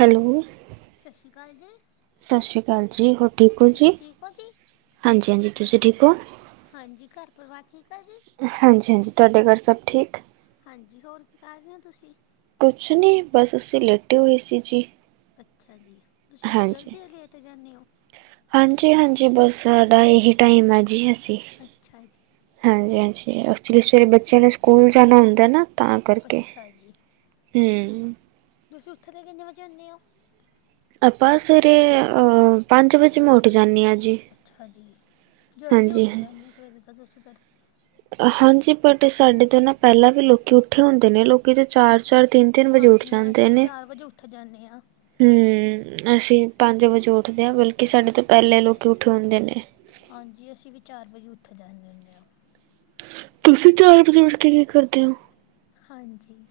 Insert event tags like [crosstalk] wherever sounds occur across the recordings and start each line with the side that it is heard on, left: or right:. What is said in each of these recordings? right: Hello.
left: ਸਤਿ ਸ਼੍ਰੀ ਅਕਾਲ ਜੀ।
right: ਸਤਿ ਸ਼੍ਰੀ ਅਕਾਲ ਜੀ, ਹੋਰ ਠੀਕ ਹੋ ਜੀ?
left: ਤੁਸੀਂ ਠੀਕ ਹੋ ਜੀ
right: ਹਾਂਜੀ -ਹਾਂਜੀ, ਤੁਸੀਂ ਠੀਕ ਹੋ?
left: ਹਾਂਜੀ, ਘਰ ਪਰਿਵਾਰ ਠੀਕ ਆ ਜੀ?
right: ਹਾਂਜੀ- ਹਾਂਜੀ, ਤੁਹਾਡੇ ਘਰ ਸਭ ਠੀਕ?
left: ਹਾਂਜੀ, ਹੋਰ ਕੀ ਕਰ ਰਹੇ ਹੋ ਤੁਸੀਂ?
right: ਕੁਛ ਨਹੀਂ, ਬਸ ਅਸੀਂ ਲੇਟੇ ਹੋਏ ਸੀ ਜੀ।
left: ਅੱਛਾ ਜੀ, ਤੁਸੀਂ ਇੰਨੀ
right: ਹਾਂਜੀ
left: ਜਲਦੀ ਓ ਲੇਟ ਜਾਂਨੇ ਹੋ?
right: ਹਾਂਜੀ- ਹਾਂਜੀ, ਬਸ ਸਾਡਾ ਇਹੀ ਟਾਈਮ ਹੈ ਜੀ, ਅਸੀਂ
left: ਅੱਛਾ ਜੀ।
right: ਹਾਂਜੀ- ਹਾਂਜੀ। ਐਕਚੁਲੀ ਸਵੇਰੇ ਬੱਚਿਆਂ
left: ਤੁਸੀਂ
right: ਨੇ
left: ਉੱਠ-
right: ਸਕੂਲ ਜਾਣਾ ਹੁੰਦਾ ਨਾ, ਤਾਂ ਕਰਕੇ
left: ਅੱਛਾ ਜੀ
right: ਹਮ।
left: ਤੁਸੀਂ ਉੱਠਦੇ ਕਿੰਨੇ ਵਜੇ ਹੁੰਨੇ ਹੋ?
right: ਆਪਾਂ ਸਵੇਰੇ, ਪੰਜ ਵਜੇ ਮੈਂ ਉੱਠ ਜਾਨੀ ਆ ਜੀ।
left: ਅੱਛਾ ਜੀ, ਜਲਦੀ
right: ਹਾਂਜੀ
left: ਉੱਠ
right: ਹਾਂ
left: ਜਾਂਨੇ ਹੋ ਸਵੇਰੇ ਤਾਂ ਤੁਸੀਂ ਫਿਰ।
right: ਹਾਂਜੀ, ਬਟ ਸਾਡੇ ਤੋਂ ਨਾ ਪਹਿਲਾਂ ਵੀ ਲੋਕੀ ਉੱਠੇ ਹੁੰਦੇ ਨੇ, ਲੋਕੀ ਤਾਂ ਚਾਰ -ਚਾਰ ਤਿੰਨ ਤਿੰਨ ਵਜੇ ਉੱਠ
left: ਹਾਂਜੀ ਹਾਂ, ਅਸੀਂ ਵੀ ਚਾਰ ਵਜੇ ਉੱਠ ਜਾਂਨੇ ਹਾਂ।
right: ਹਮ, ਅਸੀਂ ਪੰਜ ਵਜੇ ਉੱਠਦੇ ਹਾਂ, ਬਲਕਿ ਸਾਡੇ ਤੋਂ ਪਹਿਲੇ ਲੋਕ ਉੱਠੇ ਹੁੰਦੇ ਨੇ।
left: ਹਾਂਜੀ, ਅਸੀਂ ਵੀ ਚਾਰ ਵਜੇ ਉੱਠ ਜਾਨੇ ਹੁੰਦੇ ਹਾਂ।
right: ਤੁਸੀਂ, ਚਾਰ ਵਜ਼ੇ ਉੱਠ ਕੇ ਕੀ ਕਰਦੇ ਹੋ?
left: ਹਾਂਜੀ।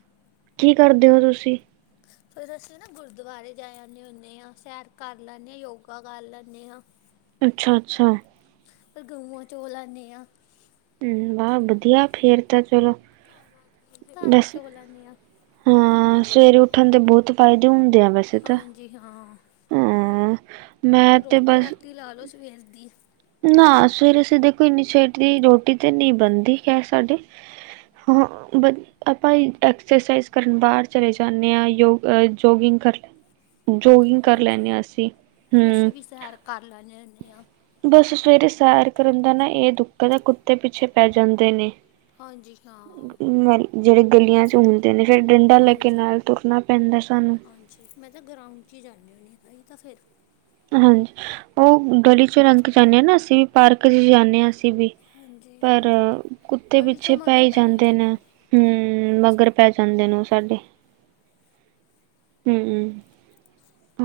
right: ਕੀ ਕਰਦੇ ਹੋ ਤੁਸੀਂ?
left: [inaudible] ਫਿਰ ਅਸੀਂ ਨਾ, ਗੁਰਦੁਆਰੇ ਜਾ ਆਨੇ ਹੁੰਨੇ ਹਾਂ, ਸੈਰ ਕਰ ਲੈਂਨੇ ਹਾਂ, ਯੋਗਾ ਕਰ ਲੈਂਨੇ ਹਾਂ।
right: ਅੱਛਾ- ਅੱਛਾ।
left: ਫਿਰ, ਗਊਆਂ ਚੋਅ ਲੈਨੇ ਹਾਂ।
right: ਹਮ, ਵਾਹ ਵਧੀਆ ਫੇਰ ਤਾਂ ਚਲੋ।
left: ਧਾਰਾ
right: ਬਸ
left: ਚੋਲ ਲੈਂਨੀ ਆ।
right: ਹਾਂ ਸਵੇਰੇ ਉੱਠਣ ਦੇ ਬਹੁਤ ਫਾਇਦੇ ਹੁੰਦੇ ਆ ਬਸ,
left: ਹਾਂਜੀ ਹਾਂ
right: ਹਾਂ ਮੈਂ ਤੇ ਬਸ,
left: ਤ ਲਾ ਲਓ ਸਵੇਰ ਦੀ,
right: ਨਾ ਸਵੇਰੇ -ਸਵੇਰੇ, ਦੇਖੋ ਇੰਨੀ ਛੇਤੀ ਰੋਟੀ ਤੇ ਨਹੀਂ ਬਣਦੀ ਹੈ ਸਾਡੇ। ਹਾਂ, ਬ ਆਪਾਂ ਐਕਸਰਸਾਈਜ਼, ਕਰਨ ਬਾਹਰ ਚਲੇ ਜਾਂਨੇ ਹਾਂ ਯ ਜੋਗਿੰਗ ਕਰ ਲੈ ਜੋਗਿੰਗ ਕਰ ਲੈਂਦੇ
left: ਹਾਂਜੀ
right: ਹਾਂ, ਅਸੀਂ ਹਮ
left: ਅਸੀਂ ਵੀ ਸੈਰ ਕਰ ਲੈਨੇ ਹੁੰਨੇ ਹਾਂ।
right: ਬਸ ਸਵੇਰੇ ਸੈਰ ਕਰਨ ਜਾਂਦੇ ਹਾਂ, ਇਹ ਦੁੱਖ ਦਾ ਕੁੱਤੇ ਪਿੱਛੇ ਪੈ ਜਾਂਦੇ ਨੇ।
left: ਹਾਂਜੀ, ਹਾਂ।
right: ਮ ਜਿਹੜੇ ਗਲੀਆਂ ਚ ਹੁੰਦੇ ਨੇ, ਫਿਰ ਡੰਡਾ ਲੈਕੇ
left: ਹਾਂਜੀ
right: ਨਾਲ, ਤੁਰਨਾ ਪੈਂਦਾ ਸਾਨੂੰ।
left: ਹਾਂਜੀ ਮੈਂ ਤਾਂ ਗਰਾਾਊਂਡ ਚ ਹੀ ਜਾਂਦੀ ਹੁੰਨੀ, ਹਾਂ ਤਾਂ ਤਾਂ ਫਿਰ।
right: ਹਾਂਜੀ ਉਹ ਗਲੀ ਚੋਂ ਲੰਘ ਕੇ ਜਾਂਨੇ ਹਾਂ ਨਾ, ਅਸੀਂ ਵੀ ਪਾਰਕ ਚ ਜਾਂਨੇ ਹਾਂ ਅਸੀਂ ਵੀ।
left: ਹਾਂਜੀ
right: ਪਰ ਕੁੱਤੇ ਪਿੱਛੇ ਪੈ ਹੀ ਜਾਂਦੇ, ਨੇ ਹੂੰ
left: ਹਾਂਜੀ
right: ਮਗਰ ਪੈ। ਚੰਦੇ ਨੂੰ ਸਾਡੇ, ਹੂੰ,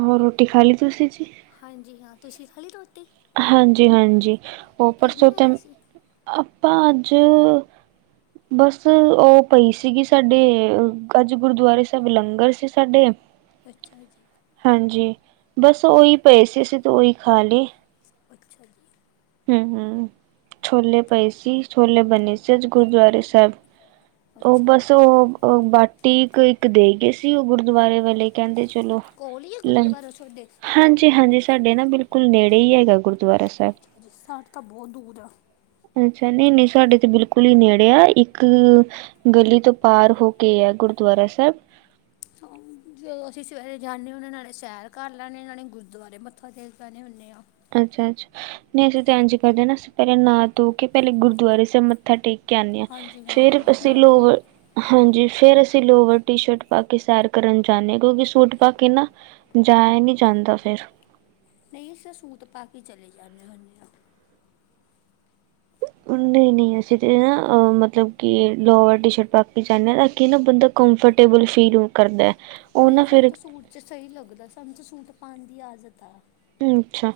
right: ਹੋਰ ਰੋਟੀ ਖਾ ਲਈ ਤੁਸੀਂ?
left: ਹਾਂਜੀ ਹਾਂ, ਤੁਸੀਂ ਖਾਲੀ ਰੋਟੀ?
right: ਹਾਂਜੀ, ਹਾਂਜੀ ਉਹ
left: ਕੀ
right: ਪਰਸੋਂ ਤੇ
left: ਬਣਾਇਆ ਸੀ
right: ਆਪਾਂ ਅੱਜ ਬਸ ਉਹ ਪਈ ਸੀਗੀ, ਸਾਡੇ ਅੱਜ ਗੁਰਦੁਆਰੇ ਸਾਹਿਬ ਲੰਗਰ ਸੀ। ਛੱਡਿਆ,
left: ਅੱਛਾ ਜੀ,
right: ਹਾਂਜੀ, ਬਸ ਉਹੀ ਪਏ ਸੀ, ਅਸੀਂ ਤਾਂ ਉਹੀ ਖਾ ਲਈ।
left: ਅੱਛਾ ਜੀ,
right: ਹੂੰ-ਹੂੰ ਛੋਲੇ ਪਏ ਸੀ, ਛੋਲੇ ਬਣੇ ਸੀ ਗੁਰੂਦੁਆਰੇ, ਉਹ
left: ਅੱਛਾ ਜੀ
right: ਬੱਸ ਉਹ ਬਾ ਟੀਕ ਇੱਕ ਦੇ ਗਏ ਸੀ, ਉਹ ਗੁਰਦੁਆਰੇ ਵਾਲੇ ਕਹਿੰਦੇ ਚਲੋ
left: ਕੋਲ ਹੀ ਹੈ ਗੁਰਦੁਆਰਾ ਤੁਹਾਡੇ
right: ਹਾਂਜੀ, ਹਾਂਜੀ ਸਾਡੇ ਨਾ ਬਿਲਕੁਲ ਬਿਲਕੁਲ ਨੇੜੇ ਹੀ ਹੈਗਾ, ਗੁਰਦੁਆਰਾ ਸਾਹਿਬ
left: ਸਾਡੇ ਤਾਂ ਬਹੁਤ ਦੂਰ ਆ।
right: ਅੱਛਾ ਨਹੀਂ, ਨਹੀਂ ਸਾਡੇ ਤੇ ਬਿਲਕੁਲ ਹੀ ਨੇੜੇ ਆ ਇੱਕ ਗਲੀ ਤੋਂ ਪਾਰ ਹੋ ਕੇ ਆ, ਗੁਰਦੁਆਰਾ ਸਾਹਿਬ
left: ਹਾਂ, ਜਦੋਂ ਅਸੀਂ ਸਵੇਰੇ ਜਾਂਦੇ ਹੁੰਦੇ ਨਾਲੇ ਸੈਰ ਕਰਰ ਲੈਦੇ ਆ, ਨਾਲੇ ਗੁਰਦੁਆਰੇ ਮੱਥਾ ਟਕ ਲੈਣੇ ਹੁੰਦੇ ਹਾਂ।
right: ਅੱਛਾ, ਅੱਛਾ, ਨਹੀਂ ਅਸੀਂ ਧਨ ਜੀ ਕਰਦੇ ਨਾ ਅਸੀਂ ਪਹਿਲਾਂ ਨ ਧੋ ਕੇ ਪਹਿਲੇ ਗੁਰਦੁਆਰੇ ਸਿਰ ਮੱਥਾ ਟੇਕ ਕਦੇ ਹਾਂ
left: ਹਾਂਜੀ
right: ਫੇਰ
left: ਹਾਂ
right: ਅਸੀਂ
left: ਨਾ ਧੋ
right: ਲੋਕ
left: ਕੇ
right: ਹਾਂਜੀ, ਫੇਰ ਅਸੀਂ ਲੋਵਰ ਟੀ ਸ਼ਰਟ ਪਾ ਕੇ ਸੈਰ ਕਰਨ ਜਾਂਦੇ ਹਾਂ, ਕਿਉਂਕਿ ਸੂਟ ਪਾ ਕੇ ਨਾ ਜਾ ਨੀ ਜਾਂਦਾ ਫਿਰ,
left: ਨਹੀਂ ਅ ਸੂਟ ਪਾ ਕੇ ਚਲੇ ਜਾਂਦੇ ਹੁੰਦੇ ਹਾਂ।
right: ਨਹੀਂ, ਨਹੀਂ ਅਸੀਂ ਤੇ ਨਾ ਮਤਲਬ, ਕਿ ਲਵ ਟੀ ਸ਼ਰਟ ਪਾ ਕੇ ਚਾਹੁੰਦੇ ਹਾਂ ਤਾਂ ਕਿ ਨਾ ਬੰਦਾ। ਕੰਫਰਟੇਬਲ ਫੀਲ ਕਰਦਾ। ਉਹ
left: ਨਹੀਂ
right: ਨਾ
left: ਸਾਨੂੰ
right: ਫਿਰ
left: ਤਾਂ ਸੂਟ ਚ ਸਹੀ ਲੱਗਦਾ, ਸਾਨੂੰ ਤਾਂ ਸੂਟ ਪਾਉਣ ਦੀ ਆਜਤ ਆ।
right: ਅੱਛਾ,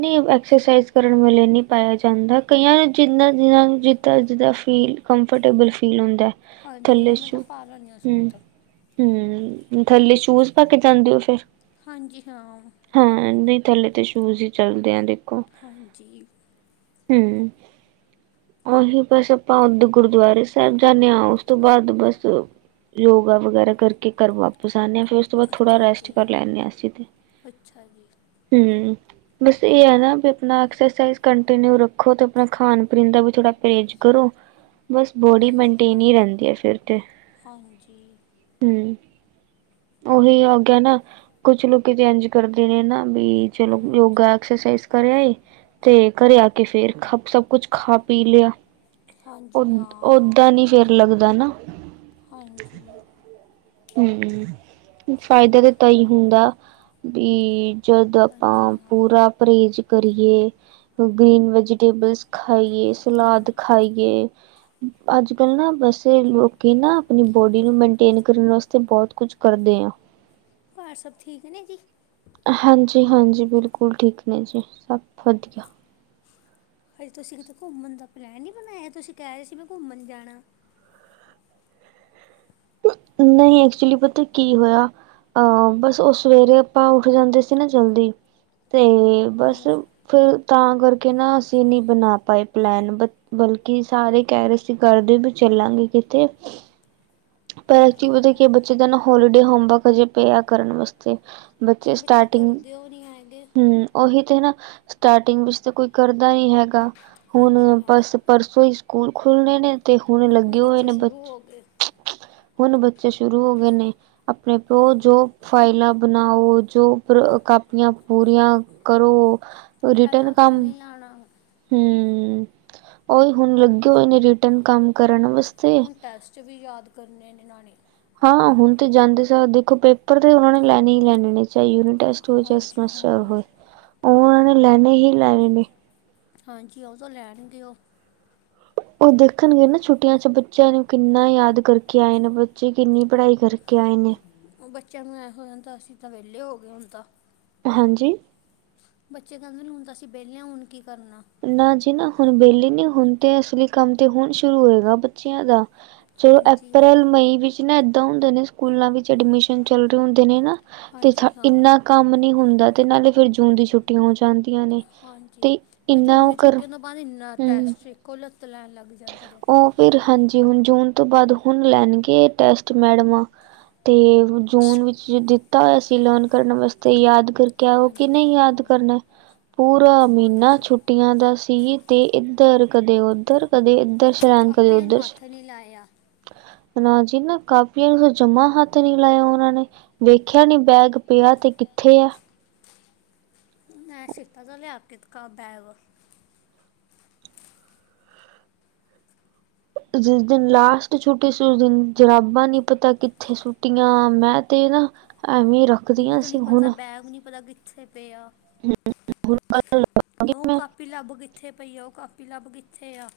right: ਨਹੀਂ ਐਕਸਰਸਾਈਜ਼ ਕਰਨ ਵੇਲੇ ਨਹੀਂ ਪਾਇਆ ਜਾਂਦਾ, ਕਈਆਂ ਨੂੰ ਜਿੰਦ ਜਿਨ੍ਹਾਂ ਨੂੰ ਜਿੱਦਾਂ ਜਿੱਦਾਂ ਫੀਲ ਕੰਫਰਟੇਬਲ ਫੀਲ ਹੁੰਦਾ ਹੈ।
left: ਹਾਂਜੀ ਹਾਂ, ਮੈਂ ਤਾਂ ਪਾ ਲੈਣੀ ਹਾਂ ਸੂਟ
right: ਹੂੰ ਥੱਲੇ ਸ਼ੂਜ ਪਾ ਕੇ ਜਾਂਦੇ ਹੋ ਫੇਰ
left: ਹਾਂਜੀ ਹਾਂ,
right: ਹਾਂ ਨਹੀਂ ਥੱਲੇ ਤਾਂ ਸ਼ੂਜ ਹੀ ਚੱਲਦੇ ਆ ਦੇਖੋ।
left: ਹਾਂਜੀ,
right: ਹੂੰ। ਓਹੀ ਬੱਸ ਅਪਾਂ ਆਪਦੇ ਗੁਰਦੁਆਰੇ ਸੈਬ ਜਾਂਨੇ ਆ ਉਸ ਤੋ ਬਾਦ ਬੱਸ ਯੋਗਾ ਵਗੈਰਾ ਕਰਕੇ ਘੱਰ ਵਾਪਿਸ ਆਨੇ ਆ ਫੇਰ ਉਹ ਤੋਂ ਥੋੜ੍ਹਾ
left: ਅੱਛਾ
right: ਰੈਸਟ
left: ਜੀ
right: ਕਰ ਲੈਂਣੇ ਆਂ ਅਸੀਂ ਤੇ
left: ਅੱਛਾ ਜੀ
right: ਹਂ, ਬਸ ਇਹ ਐ ਨਾਂ ਵੀ ਆਪਣਾ ਐਕਸਰਸਾਈਜ਼ ਕਨ ਟ ਨੂੰ ਰੱਖੋ ਤੇ ਆਪਣਾ ਖਾਣ-ਪੀਣ ਦਾ ਵੀ ਥੋੜ੍ਹਾ ਪਰਹੇਜ਼ ਕਰੋ ਬਸ ਬੋਡੀ
left: ਹਾਂਜੀ
right: ਮੇਂਨਟੇਨ
left: ਹਾਂ
right: ਈ ਰਹਿੰਦੀ ਆ ਫਿਰ ਤੇ
left: ਹਾਂਜੀ
right: ਹਂ, ਉਹੀ ਹੋ ਗਿਆ ਨਾਂ, ਕੁਛ ਲੋਕੀ ਇੰਜ ਕਰਦੇ ਨੇਂ ਨਾਂ ਬੀ ਚਲੋ
left: ਹਾਂਜੀ
right: ਯੋਗਾ ਐਕਸਰਸਾਈਜ਼ ਕਰਿ ਆਏ ਤੇ ਘਰੇ ਆ ਕੇ ਫੇਰ ਖਪ ਸਭ ਕੁਛ ਖਾ ਪੀ ਲਿਆ,
left: ਹਾਂਜੀ
right: ਓਦ
left: ਹਾਂ
right: ਓਦਾਂ ਨੀਂ ਚਿਰ ਲੱਗਦਾ ਨਾਂ
left: ਹਾਂਜੀ
right: ਹਂ, ਫਾਇਦਾ ਤਾਂ ਈ ਹੁੰਦਾ, ਵੀ ਜਦੋਂ
left: ਹਾਂਜੀ
right: ਆਪਾਂ
left: ਹਾਂ
right: ਪੂਰਾ ਪਰਹੇਜ਼ ਕਰੀਏ। ਗ੍ਰੀਨ ਵੈਜੀਟੇਬਲਸ ਖਾਈਏ, ਸਲਾਦ ਖਾਈਏ। ਅੱਜ-ਕੱਲ੍ਹ ਨਾ ਵੈਸੇ ਲੋਕ ਨਾ ਆਪਣੀ ਬੋਡੀ ਨੂੰ ਮੇਨਟੇਨ ਕਰਨ ਵਾਸਤੇ ਬਹੁਤ ਕੁਝ ਕਰਦੇ ਆ।
left: ਘਰ ਸਭ ਠੀਕ ਨੇ ਜੀ,
right: ਹਾਂਜੀ-ਹਾਂਜੀ ਬਿਲਕੁਲ ਠੀਕ ਨੇ ਜੀ ਸਭ ਵਧੀਆ।
left: ਹਜੇ ਤੁਸੀਂ ਕਿਤੇ ਘੁੰਮਣ ਦਾ ਪਲੈਨ ਨਹੀਂ ਬਣਾਇਆ। ਤੁਸੀਂ ਕਹਿ ਰਹੇ ਸੀ ਮੈਂ ਘੁੰਮਣ ਜਾਣਾ।
right: ਨਹੀਂ ਐਕਚੁਲੀ ਪਤਾ ਕੀ ਹੋਇਆ ਅਹ ਬਸ ਉਹ ਸਵੇਰੇ ਆਪਾਂ ਉੱਠ ਜਾਂਦੇ ਸੀ, ਨਾ ਜਲਦੀ ਤੇ ਬਸ
left: ਹਾਂਜੀ
right: ਫਿਰ ਤਾਂ ਕਰਕੇ ਨਾ ਅਸੀਂ ਨਹੀਂ ਬਣਾ ਪਾਏ ਪਲੈਨ ਬਲਕਿ ਸਾਰੇ ਕਹਿ ਰਹੇ। ਤੁਸੀਂ ਕਰਦੇ ਬਈ ਚੱਲਾਂਗੇ ਕਿਤੇ ਪਰ
left: ਹਾਂਜੀ
right: ਐਕੁਚੀ ਪਤਾ ਕੀ ਏ
left: ਹਾਂ
right: ਬੱਚੇਆ ਦਾ ਨਾ ਹੋਲੀਡੇ ਹੋਮਵਰਕ ਹਜੇ ਪਏਐ ਕਰਨ ਵਸਤੇ। ਬੱਚੇ ਸਟਾਟਿੰਗ,
left: ਕਰਦੇ ਹੋ ਨਹੀਂ ਹੈਗੇ
right: ਹੂੰ ਓਹੀ ਤੇ ਨਾ ਸਟਾਟਿੰਗ ਵਿੱਚ ਤੇ ਕੋਈ ਕਰਦਾ ਈ ਹੈਗਾ, ਹੁਨ
left: ਹਾਂਜੀ ਹਾਂ
right: ਬਸ ਪਰਸੋਂ ਈ ਸਕੂਲ ਖੁਲਣੇ ਨੇਂ ਤੇ ਹੁਣ ਲੱਗੇ ਹੋਏ ਨੇਂ ਬੱਚੇ
left: ਹੋਕੇ
right: ਹੁਣ ਬੱਚੇ ਸ਼ੁਰੂ ਹੋ ਗਏ ਨੇਂ ਆਪਣੇ ਪਿਓ, ਜੋ ਫਾਈਲਾਂ ਬਣਾਓ, ਜੋ ਕਾਪੀਆਂ ਪੂਰੀਆਂ ਕਰੋ
left: ਪਹਿਲਾਂ
right: ਰਿਟਨ
left: ਹੱਥ
right: ਕੰਮ
left: ਨਹੀਂ ਲਾਣਾ
right: ਹਂ, ਓਹੀ ਹੁਣ ਲੱਗੇ ਹੋਏਨੇਂ ਰਿਟਰਨ ਕੰਮ ਕਰਨ ਬਸ
left: ਹੁਣ ਟੈਸਟ ਵੀ ਯਾਦ ਕਰਨੇ ਨੇਂ ਇਨ੍ਹਾਂ ਨੇਂ
right: ਹਾਂ ਹੁਣ ਤੇ ਜਾਂਦੇ ਸਾਰ ਦੇਖੋ ਪੇਪਰ ਤੇ ਉਹਨਾਂ ਨੇਂ ਲੈਂਣੇ ਈ ਲੈਣੇ ਨੇਂ ਚਾਹੇ ਯੂਨਿ ਟੇਟਸ ਵਿਚ
left: ਹਾਂਜੀ
right: ਸੱਮਸਿਆ
left: ਹਾਂ
right: ਹੋਏ ਉਹ ਉਹਨੇਂ ਲੈਣੇ ਹੀ ਲੈਣੇ ਨੇਂ
left: ਹਾਂਜੀ ਉਹ ਤੋਂ ਲੈਣਗੇ ਉਹ
right: ਉਹ ਦੇਖਣਗੇ ਨਾਂ ਛੁੱਟੀਆਂ ਚ ਬੱਚਿਆਂ ਨੂੰ ਕਿੰਨਾ ਯਾਦ ਕਰਕੇ ਆਏ ਨੇਂ ਬੱਚੇ, ਕਿੰਨੀ ਪੜ੍ਹਾਈ ਕਰਕੇ ਆਏ ਨੇਂ।
left: ਉਹ ਬੱਚਿਆਂ ਨੂੰ ਐੋਹ ਹੋ ਜਾਂਦਾ ਅਸੀਂ ਤਾਂ ਵਿਹਲੇ ਹੋਗੇ ਹੁਣ ਤਾਂ
right: ਹਾਂਜੀ
left: ਬੱਚੇ ਕਹਿੰਦੇ ਹੁਣ ਤਾਂ ਅਸੀਂ ਵਿਹਲੇ ਆਂ ਹੁਣ ਕੀ ਕਰਨਾ।
right: ਨਾਂ ਜੀ ਨਾਂ ਹੁਣ ਵਿਹਲੇ ਨੀਂ ਹੁਣ ਤੇ ਅਸਲੀ ਕੰਮ ਤੇ ਹੁਣ ਸ਼ੁਰੂ ਹੋਏਗਾ ਬੱਚਿਆਂ ਦਾ ਚਲੋ
left: ਹਾਂਜੀ ਬ-
right: ਅਪ੍ਰੈਲ ਮਈ ਵਿੱਚ ਨਾਂ ਏਦਾਂ ਹੁੰਦੇ ਨੇਂ ਸਕੂਲਾਂ ਵਿੱਚ ਐਡਮਿਸ਼ਨ ਚੱਲ ਰਹੇ ਹੁੰਦੇ ਨੇਂ ਨਾਂ ਤੇ
left: ਹਾਂਜੀ
right: ਥਾ
left: ਹਾਂ
right: ਇੰਨਾ ਕੰਮ ਨਈਂ ਹੁੰਦਾ ਤੇ ਨਾਲੇ ਫਿਰ ਜੂਨ ਦੀ ਛੁੱਟੀਆਂ ਹੋ ਜਾਂਦੀਆਂ ਨੇਂ।
left: ਹਾਏ ਜੂਨ ਦੀ ਛੁੱਟੀਆਂ ਤੋਂ ਬਾਅਦ ਇੰਨਾ
right: ਹੂੰ।
left: ਟੈਸਟ ਇੱਕੋ ਲੱਤ ਲੈਣ ਲੱਗ ਜਾਂਦੇ ਨੇਂ।
right: ਉਹ ਫਿਰ ਹਾਂਜੀ ਹੁਣ ਜੂਨ ਤੋਂ ਬਾਅਦ ਹੁਣ ਲੈਣਗੇ ਟੈਸਟ ਮੈਡਮਾਂ ਤੇ ਜੂਨ ਵਿੱਚ ਦਿੱਤਾ ਹੋਇਆ ਸੀ ਲਰਨ ਕਰਨ ਵਾਸਤੇ ਯਾਦ ਫਿਰ ਕਿਆ ਉਹ
left: ਹਾਂਜੀ
right: ਕਿਨੇ ਯਾਦ
left: ਹਾਂ
right: ਕਰਨਾ ਪੂਰਾ ਮਹੀਨਾ
left: ਹਾਂਜੀ
right: ਛੁੱ ਟੀਆਂ ਦਾ ਸੀ ਤੇ ਇੱਧਰ ਕਦੇ ਉੱਧਰ ਕਦੇ ਇੱਧਰ ਚਲਾਨ ਕਰਿ
left: ਕਾਪੀਆਂ
right: ਉਧਰ
left: ਨੂੰ ਹੱਥ ਨਹੀਂ ਲਾਇਆ
right: ਨਾਂ ਜੀ ਨਾਂ ਕਾਪੀਆਂ ਨੂੰ ਜਮਾ ਹੱਥ ਨੀਂ ਲਾਇਆ ਉਹਨਾਂ ਨੇਂ ਵੇਖਿਆ ਨੀਂ ਬੈਗ ਪਿਆ ਤੇ ਕਿੱਥੇ ਆ
left: ਮੈਂ ਸੀਤਾ ਦਾ ਲਿਆ ਕੇ ਦਿਖਾ ਬੈਗ
right: ਜਿਸ ਦਿਨ ਲਾਸਟ ਛੁੱਟੀ ਸੀ, ਉਸ ਦਿਨ ਜਰਾਬਾਂ ਨੀਂ ਪਤਾ ਕਿੱਥੇ ਸੂਟੀਆਂ, ਮੈਂ ਤੇ ਨਾਂ [unintelligible]
left: ਬੂਟ ਨੀ ਪਤਾ ਬੈਗ ਨੀ ਪਤਾ, ਕਿੱਥੇ ਪਿਆ ਉਹ ਕ
right: ਮੈਂ
left: ਕਾਪੀ ਲੱਬ ਕਿੱਥੇ ਪਈ ਆ, ਉਹ ਕਾਪੀ ਲੱਬ ਕਿੱਥੇ ਆ।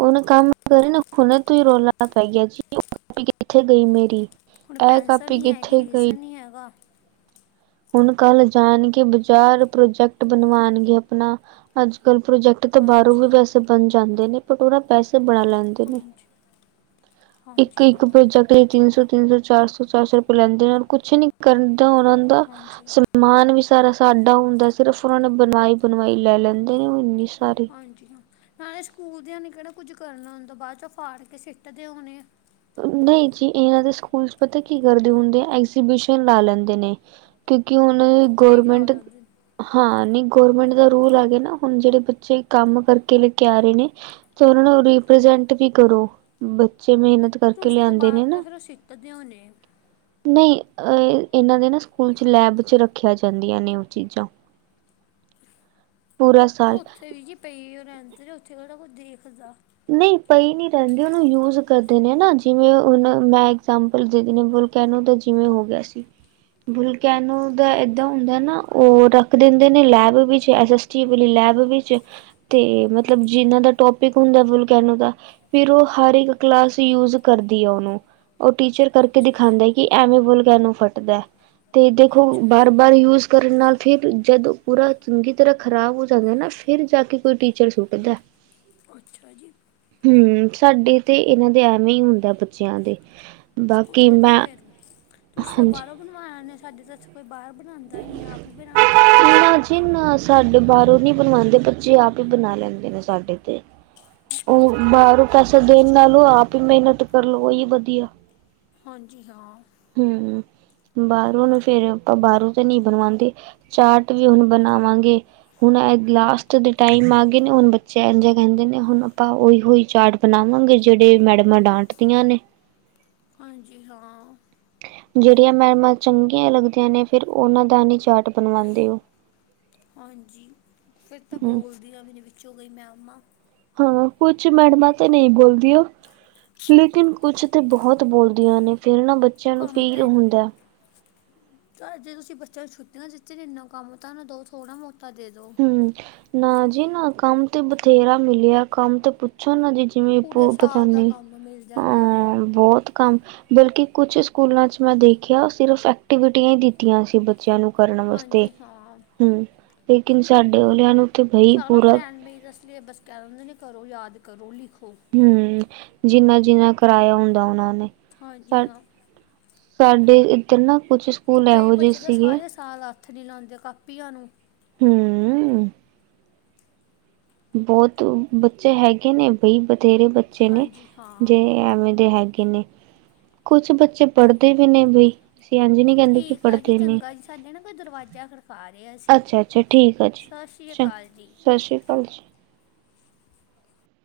right: ਉਹਨੇ ਕੰਮ ਕਰੇ ਨਾ ਹੁਣੇ ਤੂੰ ਹੀ ਰੌਲਾਣਾ ਪੈ ਗਿਆ, ਜੀ ਕਿੱਥੇ ਗਈ ਮੇਰੀ,
left: ਹੁਣ
right: ਇਹ
left: ਪੈਨਸਲ
right: ਕਾਪੀ
left: ਨਹੀਂ ਹੈਗੀ
right: ਕਿੱਥੇ ਗਈ।
left: ਰੀਜ਼ਨ ਨਹੀਂ ਹੈਗਾ,
right: ਹੁਣ ਕੱਲ ਜਾਣਗੇ, ਬਾਜ਼ਾਰ ਪ੍ਰੋਜੈਕਟ ਬਣਵਾਣਗੇ ਆਪਣਾ ਅੱਜ ਕੱਲ ਪ੍ਰੋਜੈਕਟ ਤੋ ਬਾਹਰੋਂ ਵੀ
left: ਹਾਂਜੀ
right: ਪੈਸੇ ਬਣ ਜਾਂਦੇ ਨੇ ਬਟ ਉਹ ਨਾ ਪੈਸੇ ਬਣਾ ਲੈਂ ਨੇ
left: ਹਾਂਜੀ ਹਾਂਜੀ
right: ਇੱਕ-ਇੱਕ
left: ਹਾਂ
right: ਪ੍ਰੋਜੈਕਟ- ਤੇ ਤਿੰਨ ਸੌ-ਤਿੰਨ ਸੌ ਚਾਰ ਸੌ-ਚਾਰ ਸੌ ਰੁਪਏ ਲੈਂਦੇ ਨੇ ਕੁੱਛ ਨੀ ਕਰਦਾ ਉਹਨਾਂ ਦਾ
left: ਹਾਂਜੀ।
right: ਮਾਨ ਵੀ ਸਾਰਾ ਸਾਡਾ ਹੁੰਦਾ ਸਿਰਫ ਉਹਨਾਂ ਨੇਂ ਬਣਵਾਈ- ਬਣਵਾਈ ਲੈ ਲੈਂਦੇ ਨੇਂ ਇੰਨੀ ਸਾਰੀ
left: ਹਾਂਜੀ ਹਾਂ, ਨਾਲੇ ਸਕੂਲ ਦੀਆਂ ਨੇਂ ਕਿਹੜਾ ਕੁੱਝ ਕਰਨਾ ਹੁੰਦਾ ਬਾਅਦ ਚੋਂ ਫੜ ਕੇ ਸਿੱਟਦੇ ਹੋਣੇ ਆ
right: ਨਈਂ ਜੀ, ਇਹਨਾਂ ਦੇ ਸਕੂਲ ਪਤਾ ਕੀ ਕਰਦੇ ਹੁੰਦੇ ਆ ਐਗਜੀਬਿਸ਼ਨ ਲਾ ਲੈਂਦੇ ਨੇਂ। ਕਿਉਂਕਿ ਹੁਣ
left: ਕਈ ਲਾ
right: ਗੌਰਮੈਂਟ
left: ਲੈਂਦੇ ਨੇ।
right: ਹਾਂ ਨਹੀਂ ਗਰਮੈਂਟ ਦਾ ਰੂਲ ਆ ਗਿਆ ਨਾ ਹੁਣ ਜਿਹੜੇ ਬੱਚੇ ਕੰਮ ਕਰਕੇ ਲੈਕੇ ਆ ਰਹੇ ਨੇ ਤੇ ਉਹਨਾਂ ਨੂੰ ਰੀਪ੍ਰਜੈਂਟ ਵੀ ਕਰੋ ਬੱਚੇ ਮਿਹਨਤ ਕਰਕੇ
left: ਉਸ ਤੋਂ
right: ਲਿਆਂਦੇ ਨੇ
left: ਬਾਦ ਤਾਂ
right: ਨਾ।
left: ਫਿਰ ਉਹ ਸਿੱਟਦੇ ਹੋਨੇ।
right: ਨਹੀਂ ਇਹਨਾਂ ਦੇ ਨਾ ਸਕੂਲ ਚ ਲੈਬ ਚ ਰੱਖਿਆ ਜਾਂਦੀਆਂ ਨੇ ਉਹ ਚੀਜ਼ਾਂ। ਪੂਰਾ ਸਾਲ
left: ਉੱਥੇ ਵੀ ਜੀ ਪਈ ਉਹ ਰਹਿੰਦੇ ਉੱਥੇ ਕੇੜਾ ਕੋਈ ਦੇਖਦਾ।
right: ਨਹੀਂ ਪਈ ਨੀ ਰਹਿੰਦੀ ਉਹਨੂੰ ਯੂਜ ਕਰਦੇ ਨੇ ਨਾ ਜਿਵੇਂ ਹੁਣ ਮੈਂ ਇਗਜੈਮਪਲ ਦੇ ਬ ਕਹਿਣੋ ਤਾਂ ਜਿਵੇਂ ਹੋ ਗਿਆ ਸੀ। ਬੁਲਕੈਨੋ ਦਾ
left: ਅੱਛ-
right: ਏਦਾਂ ਹੁੰਦਾ ਨਾ ਉਹ ਰੱਖ ਦਿੰਦੇ ਨੇ ਲੈਬ ਵਿੱਚ ਐਸ-ਐਸ ਕੀ ਵਾਲੀ ਲੈਬ ਵਿੱਚ ਤੇ ਮਤਲਬ
left: ਹਾਂਜੀ
right: ਜਿਨਾਂ ਦਾ ਟੋਪਿਕ ਹੁੰਦਾ ਵੁਲਕੈਨੋ ਦਾ ਫਿਰ ਉਹ ਹਰ ਇੱਕ ਕਲਾਸ ਯੂਜ ਕਰਦੀ ਅ ਉਹਨੂੰ। ਉਹ ਟੀਚਰ ਕਰਕੇ
left: ਅੱਛਾ ਜੀ
right: ਦਿਖਾਂਦਾ ਕਿ ਐਵੇਂ ਵੁਲਕੈਨੋ ਫਟਦਾ ਤੇ ਦੇਖੋ
left: ਅੱਛਾ ਜੀ
right: ਬਾਰ-ਬਾਰ ਯੂਜ ਕਰਨ ਨਾਲ ਫਿਰ ਜਦੋਂ ਪੂਰਾ ਚੰਗੀ ਤਰ੍ਹਾਂ ਖ਼ਰਾਬ ਹੋ ਜਾਂਦਾ ਨਾ ਫਿਰ ਜਾ ਕੇ ਕੋਈ ਟੀਚਰ ਸੁੱਟਦਾ।
left: ਅੱਛਾ ਜੀ।
right: ਹੂੰ ਸਾਡੇ ਤੇ ਇਹਨਾਂ ਦੇ ਐਵੇਂ ਹੀ ਹੁੰਦਾ ਬੱਚਿਆਂ ਦੇ ਬਾਕੀ
left: ਉਦੇ ਤਾਂ
right: ਮੈਂ
left: ਫੇਰ ਤੁਸੀਂ ਤਾਂ
right: ਹਾਂਜੀ
left: ਬਾਹਰੋਂ ਬਣਵਾ ਆਨੇ ਸਾਡੇ ਤਾਂ ਕੋਈ ਬਾਹਰ ਬਣਾਦਾ ਹੀ ਨਹੀਂ ਆਪ ਹੀ ਬਣਾਦੇ ਨੇ ਬੱਚੇ।
right: ਨਾ ਬੱਚੇ ਸਾਡੇ ਬਾਹਰੋਂ ਨੀ ਬਣਵਾਦੇ ਬੱਚੇ ਆਪ ਹੀ ਬਣਾ ਲੈਂਦੇ ਨੇ ਸਾਡੇ ਤੇ ਉਹ ਬਾਹਰੋਂ ਪੈਸੇ ਦੇਣ ਨਾਲੋ ਆਪ ਹੀ ਮਿਹਨਤ ਕਰ ਲੋ ਉਹੀ ਵਧੀਆ।
left: ਹਾਂਜੀ ਹਾਂ।
right: ਹੂੰ ਬਾਹਰੋਂ ਵਲ ਫੇਰ ਆਪਾਂ ਬਾਹਰੋਂ ਤੇ ਨਹੀਂ ਬਣਵਾਦੇ। ਚਾਰਟ ਵੀ ਹੁਣ ਬਣਾਵਾਂਗੇ। ਹੁਣ ਇਹ‌ ਲਾਸਟ ਦੇ ਟਾਈਮ ਆ ਗਏ ਨੇ ਹੁਣ ਬੱਚੇ ਇੰਝੇ ਕਹਿੰਦੇ ਨੇ ਹੁਣ ਆਪਾਂ ਉਹੀ ਉਈ ਚਾਰਟ ਬਣਾਵਾਂਗੇ ਜਿਹੜੇ ਮੈਡਮਾਂ ਡਾਂਟਦੀਆਂ ਨੇ
left: ਹਾਂਜੀ ਹਾਂ।
right: ਜਿਹੜੀਆਂ ਮੈਮਾਂ ਚੰਗੀਆਂ ਲੱਗਦੀਆਂ ਨੇ ਫਿਰ ਉਹਨਾਂ ਦਾ ਨੀ ਚਾਰਟ ਬਣਵਾਦੇ ਉਹ।
left: ਹਾਂਜੀ ਫਿਰ ਤਾਂ ਬੋਹ
right: ਹੂੰ
left: ਵਧੀਆ ਵੀ ਨੇ ਵਿੱਚੋਂ ਗਈ ਮੈਂਮਾ
right: ਹਾਂ ਕੁੱਛ ਮੈਡਮਾਂ ਤੇ ਨਹੀਂ ਬੋਲਦੀਆਂ ਲੇਕਿਨ ਕੁੱਛ ਤੇ ਬਹੁਤ ਬੋਲਦੀਆਂ ਨੇ ਫੇਿਰ ਨਾ ਬੱਚਿਆਂ ਨੂੰ
left: ਕੰਮ
right: ਫੀਲ ਹੁੰਦਾ।
left: ਚ ਜੇ ਤੁਸੀਂ ਬੱਚਿਆਂ ਨੂੰ ਛੱਟਿਆਂ ਦਿਤੀ ਨੇ ਇੰਨਾ ਕੰਮ ਤਾਂ ਨਾ ਦੋ ਥੋੜਾ ਬੋਤਾ ਦੇ ਦੋ।
right: ਹੂੰ ਨਾ ਜੀ ਨਾ ਕੰਮ ਤੇ ਬਥੇਰਾ ਮਿਲਿਆ ਕੰਮ ਤੇ ਪੁੱਛੋ ਨਾ ਜੀ ਜਿਵੇਂ
left: ਪੂਰੇ
right: ਭੂ
left: ਸਾਲ ਦਾ
right: ਪਤਾਨੀ
left: ਕੰਮ ਮਿਲ
right: ਹਾਂ
left: ਜਾਂਦਾ
right: ਬਹੁਤ ਕੰਮ ਬਲਕਿ ਕੁੱਛ ਸਕੂਲਾਂ ਚ ਮੈਂ ਦੇਖਿਆ ਸਿਰਫ ਐਕਟੀਵਿਟੀਆਂ ਹੀ ਦਿੱਤੀਆਂ ਸੀ ਬੱਚਿਆਂ ਨੂੰ ਕਰਨ ਵਾਸਤੇ
left: ਹਾਂਜੀ ਹਾਂ
right: ਹੂੰ ਲੇਕਿਨ ਸਾਡੇ ਵਾਲਿਆਂ ਨੂੰ ਤੇ ਬਈ
left: ਸਾਰਾ
right: ਪੂਰਾ
left: ਪ੍ਰੈਨ [unintelligible] ਯਾਦ ਕਰੋ ਲਿਖੋ।
right: ਹੂੰ, ਜਿੰਨਾ ਜਿੰਨਾ ਕਰਾਏਆ ਹੁੰਦਾ ਓਨਾਂ ਨੇ।
left: ਹਾਂਜੀ,
right: ਸਾ
left: ਹਾਂ।
right: ਸਾਡੇ ਇੱਧਰ ਨਾ ਕੁੱਛ ਸਕੂਲ
left: ਕਈ
right: ਇਹੋ ਜਿਹੇ
left: ਬੱਚੇ ਤਾਂ
right: ਸੀਗੇ
left: ਸਾਰੇ ਸਾਲ ਹੱਥ ਨਹੀਂ ਲਾਂਦੇ ਕਾਪੀਆਂ ਨੂੰ
right: ਹੂੰ। ਬਹੁਤ ਬੱਚੇ ਹੈਗੇ ਨੇ ਬਈ ਬਥੇਰੇ ਬ ਬੱਚੇ ਨੇ
left: ਹਾਂਜੀ ਹਾਂ
right: ਜੇ ਐਵੇਂ ਦੇ ਹੈਗੇ ਨੇ ਕੁਛ ਬੱਚੇ ਪੜ੍ਹਦੇ ਵੀ ਨੇ ਬਈ ਅਸੀਂ ਐਝ ਨਹੀ ਕਹਿੰਦੇ ਕਿ
left: ਠੀਕ ਆ ਜੀ
right: ਪੜ੍ਹਦੇ ਨੀ
left: ਚੰਗਾ ਜੀ ਸਾਡੇ ਨਾ ਕੋਈ ਦਰਵਾਜ਼ਾ ਖੜਕਾ ਰਿਹਾ ਸੀ
right: ਅੱਛਾ ਅੱਛਾ ਠੀਕ
left: ਸਤਿ ਸ਼੍ਰੀ ਅਕਾਲ ਜੀ।
right: ਅਲਸ